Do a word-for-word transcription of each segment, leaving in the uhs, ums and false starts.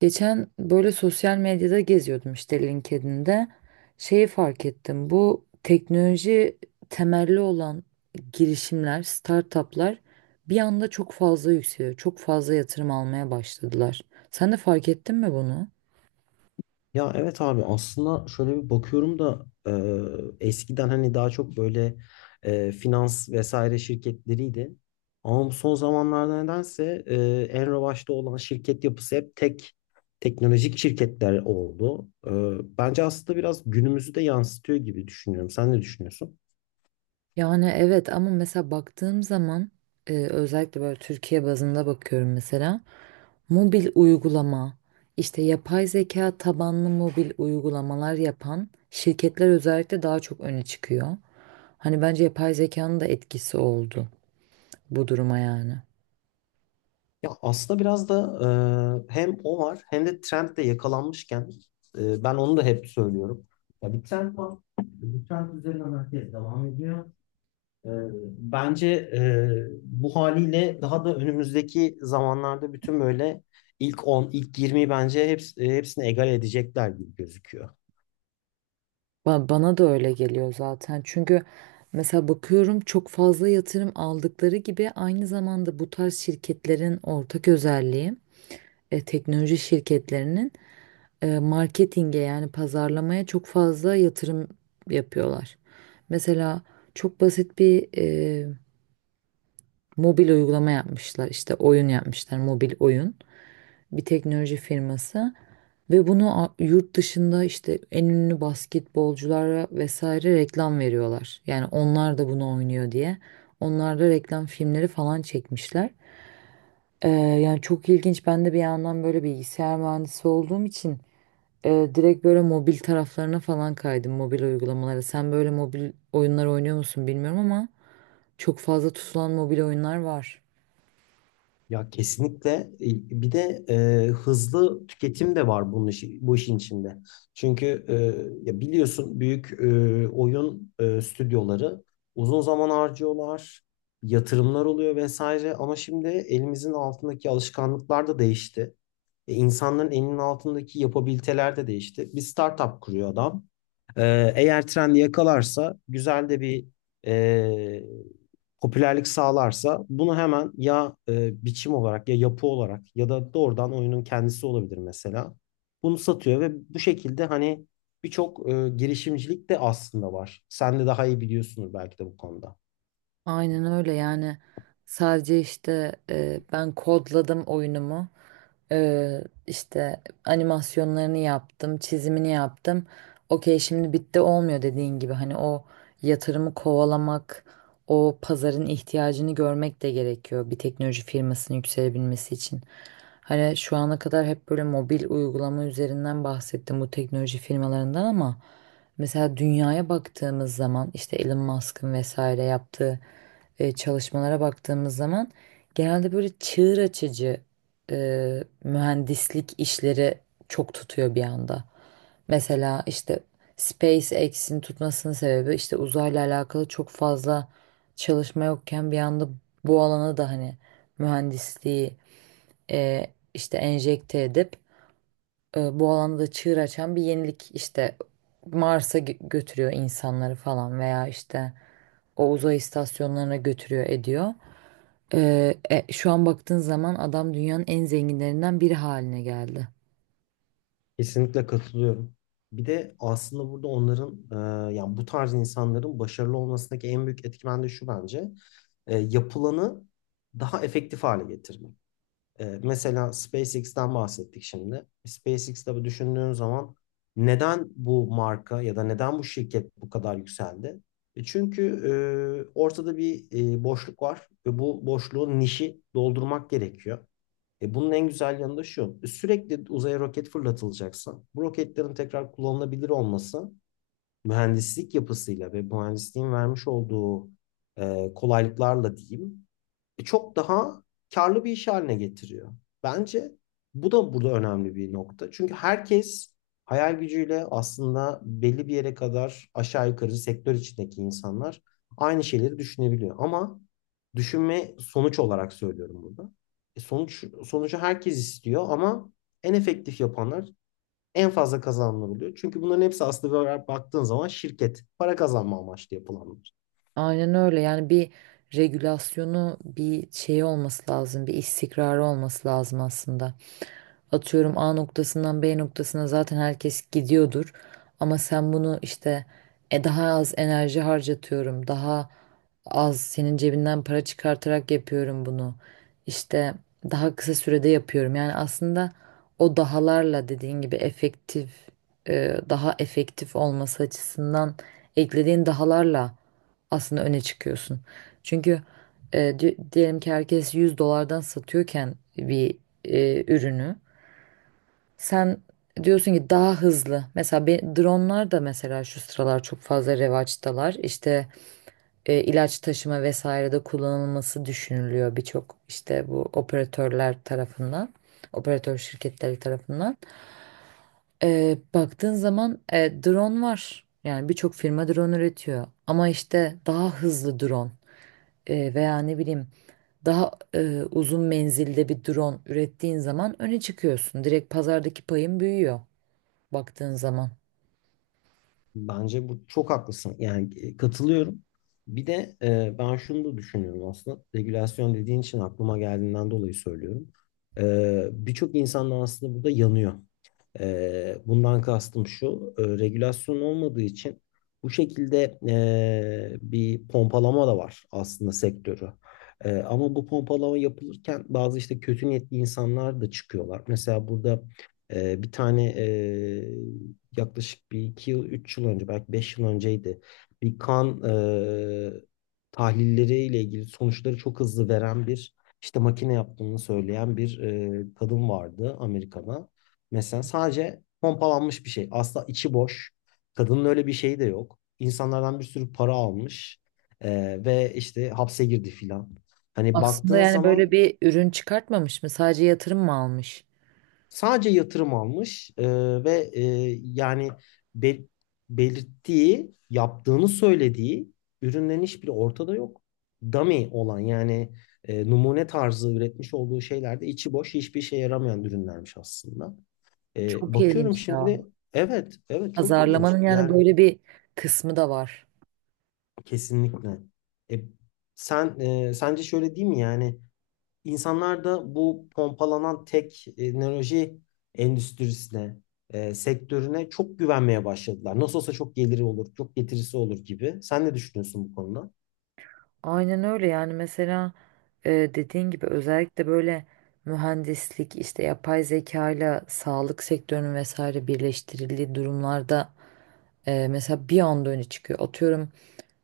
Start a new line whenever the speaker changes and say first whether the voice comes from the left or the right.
right: Geçen böyle sosyal medyada geziyordum işte LinkedIn'de. Şeyi fark ettim. Bu teknoloji temelli olan girişimler, startuplar bir anda çok fazla yükseliyor. Çok fazla yatırım almaya başladılar. Sen de fark ettin mi bunu?
left: Ya evet abi aslında şöyle bir bakıyorum da e, eskiden hani daha çok böyle e, finans vesaire şirketleriydi. Ama bu son zamanlarda nedense e, en revaçta olan şirket yapısı hep tek teknolojik şirketler oldu. E, bence aslında biraz günümüzü de yansıtıyor gibi düşünüyorum. Sen ne düşünüyorsun?
right: Yani evet, ama mesela baktığım zaman e, özellikle böyle Türkiye bazında bakıyorum mesela mobil uygulama, işte yapay zeka tabanlı mobil uygulamalar yapan şirketler özellikle daha çok öne çıkıyor. Hani bence yapay zekanın da etkisi oldu bu duruma yani.
left: Ya aslında biraz da e, hem o var hem de trend de yakalanmışken, e, ben onu da hep söylüyorum. Ya bir trend var. Bu trend üzerinden herkes devam ediyor. Ee, Bence e, bu haliyle daha da önümüzdeki zamanlarda bütün böyle ilk on, ilk yirmiyi bence heps- hepsini egal edecekler gibi gözüküyor.
right: Ba- bana da öyle geliyor zaten, çünkü mesela bakıyorum çok fazla yatırım aldıkları gibi aynı zamanda bu tarz şirketlerin ortak özelliği, e, teknoloji şirketlerinin e, marketinge, yani pazarlamaya çok fazla yatırım yapıyorlar. Mesela çok basit bir e, mobil uygulama yapmışlar. İşte oyun yapmışlar, mobil oyun. Bir teknoloji firması ve bunu a- yurt dışında işte en ünlü basketbolculara vesaire reklam veriyorlar. Yani onlar da bunu oynuyor diye. Onlar da reklam filmleri falan çekmişler. E, yani çok ilginç. Ben de bir yandan böyle bilgisayar mühendisi olduğum için ee, direkt böyle mobil taraflarına falan kaydım, mobil uygulamalara. Sen böyle mobil oyunlar oynuyor musun bilmiyorum ama çok fazla tutulan mobil oyunlar var.
left: Ya kesinlikle. E, bir de e, hızlı tüketim de var bunun işi, bu işin içinde. Çünkü e, ya biliyorsun büyük e, oyun e, stüdyoları uzun zaman harcıyorlar, yatırımlar oluyor vesaire ama şimdi elimizin altındaki alışkanlıklar da değişti. E, insanların elinin altındaki yapabiliteler de değişti. Bir startup kuruyor adam. Ee, eğer trend yakalarsa güzel de bir e, popülerlik sağlarsa bunu hemen ya e, biçim olarak ya yapı olarak ya da doğrudan oyunun kendisi olabilir mesela. Bunu satıyor ve bu şekilde hani birçok e, girişimcilik de aslında var. Sen de daha iyi biliyorsunuz belki de bu konuda.
right: Aynen öyle, yani sadece işte e, ben kodladım oyunumu. E, işte animasyonlarını yaptım, çizimini yaptım, okey, şimdi bitti olmuyor dediğin gibi. Hani o yatırımı kovalamak, o pazarın ihtiyacını görmek de gerekiyor bir teknoloji firmasının yükselebilmesi için. Hani şu ana kadar hep böyle mobil uygulama üzerinden bahsettim bu teknoloji firmalarından ama mesela dünyaya baktığımız zaman, işte Elon Musk'ın vesaire yaptığı e, çalışmalara baktığımız zaman genelde böyle çığır açıcı e, mühendislik işleri çok tutuyor bir anda. Mesela işte SpaceX'in tutmasının sebebi, işte uzayla alakalı çok fazla çalışma yokken bir anda bu alana da hani mühendisliği e, işte enjekte edip e, bu alanda da çığır açan bir yenilik işte Mars'a gö- götürüyor insanları falan veya işte o uzay istasyonlarına götürüyor ediyor. Ee, e, şu an baktığın zaman adam dünyanın en zenginlerinden biri haline geldi.
left: Kesinlikle katılıyorum. Bir de aslında burada onların, e, yani bu tarz insanların başarılı olmasındaki en büyük etkimen de şu bence: e, yapılanı daha efektif hale getirmek. E, mesela SpaceX'ten bahsettik şimdi. SpaceX'te bu düşündüğün zaman neden bu marka ya da neden bu şirket bu kadar yükseldi? E çünkü e, ortada bir e, boşluk var ve bu boşluğun nişi doldurmak gerekiyor. E bunun en güzel yanı da şu. E, sürekli uzaya roket fırlatılacaksa bu roketlerin tekrar kullanılabilir olması mühendislik yapısıyla ve mühendisliğin vermiş olduğu e, kolaylıklarla diyeyim e, çok daha karlı bir iş haline getiriyor. Bence bu da burada önemli bir nokta. Çünkü herkes hayal gücüyle aslında belli bir yere kadar, aşağı yukarı sektör içindeki insanlar aynı şeyleri düşünebiliyor. Ama düşünme sonuç olarak söylüyorum burada. E sonuç sonucu herkes istiyor ama en efektif yapanlar en fazla kazananlar oluyor. Çünkü bunların hepsi aslında böyle baktığın zaman şirket para kazanma amaçlı yapılanlar.
right: Aynen öyle, yani bir regülasyonu, bir şeyi olması lazım, bir istikrarı olması lazım aslında. Atıyorum A noktasından B noktasına zaten herkes gidiyordur. Ama sen bunu işte e, daha az enerji harcatıyorum. Daha az senin cebinden para çıkartarak yapıyorum bunu. İşte daha kısa sürede yapıyorum. Yani aslında o dahalarla, dediğin gibi efektif, e, daha efektif olması açısından eklediğin dahalarla aslında öne çıkıyorsun. Çünkü e, di- diyelim ki herkes 100 dolardan satıyorken bir e, ürünü sen diyorsun ki daha hızlı. Mesela be- dronlar da mesela şu sıralar çok fazla revaçtalar. İşte e, ilaç taşıma vesairede kullanılması düşünülüyor birçok işte bu operatörler tarafından. Operatör şirketleri tarafından. E, baktığın zaman e, drone var. Yani birçok firma drone üretiyor. Ama işte daha hızlı drone e, veya ne bileyim daha e, uzun menzilde bir drone ürettiğin zaman öne çıkıyorsun. Direkt pazardaki payın büyüyor baktığın zaman.
left: Bence bu çok haklısın. Yani e, katılıyorum. Bir de e, ben şunu da düşünüyorum aslında. Regülasyon dediğin için aklıma geldiğinden dolayı söylüyorum. E, birçok insan da aslında burada yanıyor. Ee, bundan kastım şu: e, regülasyon olmadığı için bu şekilde e, bir pompalama da var aslında sektörü. E, ama bu pompalama yapılırken bazı işte kötü niyetli insanlar da çıkıyorlar. Mesela burada e, bir tane, e, yaklaşık bir iki yıl, üç yıl önce, belki beş yıl önceydi. Bir kan e, tahlilleriyle ilgili sonuçları çok hızlı veren bir işte makine yaptığını söyleyen bir e, kadın vardı Amerika'da. Mesela sadece pompalanmış bir şey. Asla içi boş. Kadının öyle bir şeyi de yok. İnsanlardan bir sürü para almış. Ee, ve işte hapse girdi filan. Hani
right: Aslında
left: baktığın
right: yani
left: zaman
right: böyle bir ürün çıkartmamış mı? Sadece yatırım mı almış?
left: sadece yatırım almış. ee, ve e, Yani bel- belirttiği, yaptığını söylediği ürünlerin hiçbiri ortada yok. Dummy olan yani e, numune tarzı üretmiş olduğu şeylerde içi boş hiçbir işe yaramayan ürünlermiş aslında. E,
right: Çok
left: bakıyorum
right: ilginç ya.
left: şimdi, evet evet çok ilginç
right: Pazarlamanın yani
left: yani.
right: böyle bir kısmı da var.
left: Kesinlikle. E, Sen, e, sence şöyle değil mi, yani insanlar da bu pompalanan teknoloji endüstrisine, e, sektörüne çok güvenmeye başladılar. Nasıl olsa çok geliri olur çok getirisi olur gibi. Sen ne düşünüyorsun bu konuda?
right: Aynen öyle, yani mesela e, dediğin gibi özellikle böyle mühendislik, işte yapay zeka ile sağlık sektörünün vesaire birleştirildiği durumlarda e, mesela bir anda öne çıkıyor. Atıyorum,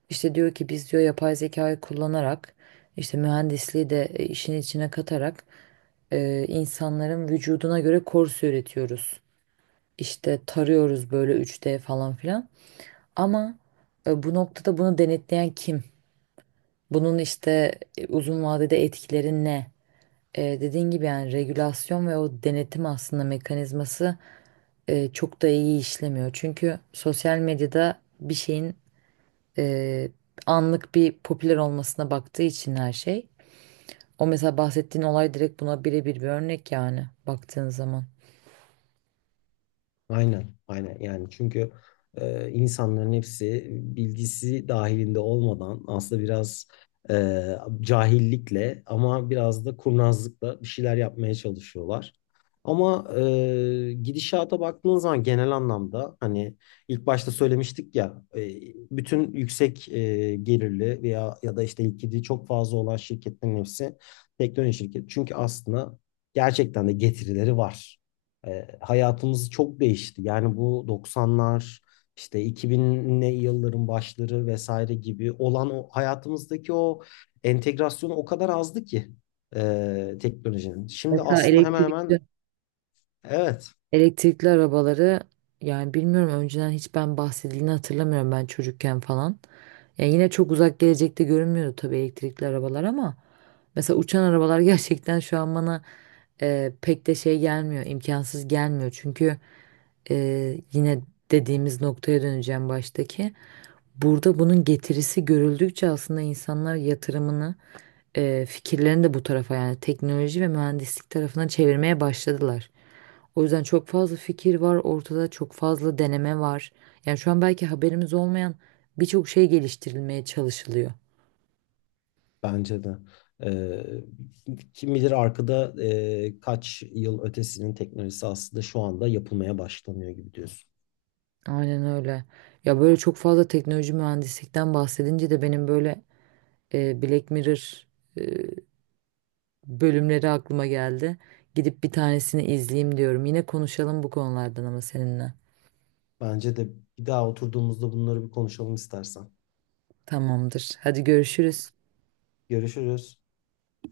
right: işte diyor ki biz diyor yapay zekayı kullanarak işte mühendisliği de e, işin içine katarak e, insanların vücuduna göre korse üretiyoruz. İşte tarıyoruz böyle üç D falan filan. Ama e, bu noktada bunu denetleyen kim? Bunun işte e, uzun vadede etkileri ne? E, dediğin gibi yani regülasyon ve o denetim aslında mekanizması e, çok da iyi işlemiyor. Çünkü sosyal medyada bir şeyin e, anlık bir popüler olmasına baktığı için her şey. O mesela bahsettiğin olay direkt buna birebir bir örnek yani baktığın zaman.
left: Aynen, aynen. Yani çünkü e, insanların hepsi bilgisi dahilinde olmadan aslında biraz e, cahillikle ama biraz da kurnazlıkla bir şeyler yapmaya çalışıyorlar. Ama e, gidişata baktığınız zaman genel anlamda hani ilk başta söylemiştik ya, e, bütün yüksek e, gelirli veya ya da işte likidi çok fazla olan şirketlerin hepsi teknoloji şirketi. Çünkü aslında gerçekten de getirileri var. E, hayatımız çok değişti. Yani bu doksanlar işte iki binli yılların başları vesaire gibi olan o hayatımızdaki o entegrasyon o kadar azdı ki e, teknolojinin. Şimdi
right: Mesela
left: aslında hemen
right: elektrikli
left: hemen evet,
right: Elektrikli arabaları, yani bilmiyorum önceden hiç ben bahsedildiğini hatırlamıyorum ben çocukken falan. Yani yine çok uzak gelecekte görünmüyordu tabii elektrikli arabalar ama mesela uçan arabalar gerçekten şu an bana e, pek de şey gelmiyor, imkansız gelmiyor. Çünkü e, yine dediğimiz noktaya döneceğim baştaki. Burada bunun getirisi görüldükçe aslında insanlar yatırımını, e, fikirlerini de bu tarafa, yani teknoloji ve mühendislik tarafına çevirmeye başladılar. O yüzden çok fazla fikir var ortada, çok fazla deneme var. Yani şu an belki haberimiz olmayan birçok şey geliştirilmeye çalışılıyor.
left: bence de. E, Kim bilir arkada e, kaç yıl ötesinin teknolojisi aslında şu anda yapılmaya başlanıyor gibi diyorsun.
right: Aynen öyle. Ya böyle çok fazla teknoloji mühendislikten bahsedince de benim böyle e, Black Mirror e, bölümleri aklıma geldi. Gidip bir tanesini izleyeyim diyorum. Yine konuşalım bu konulardan ama seninle.
left: Bence de bir daha oturduğumuzda bunları bir konuşalım istersen.
right: Tamamdır. Hadi görüşürüz.
left: Görüşürüz.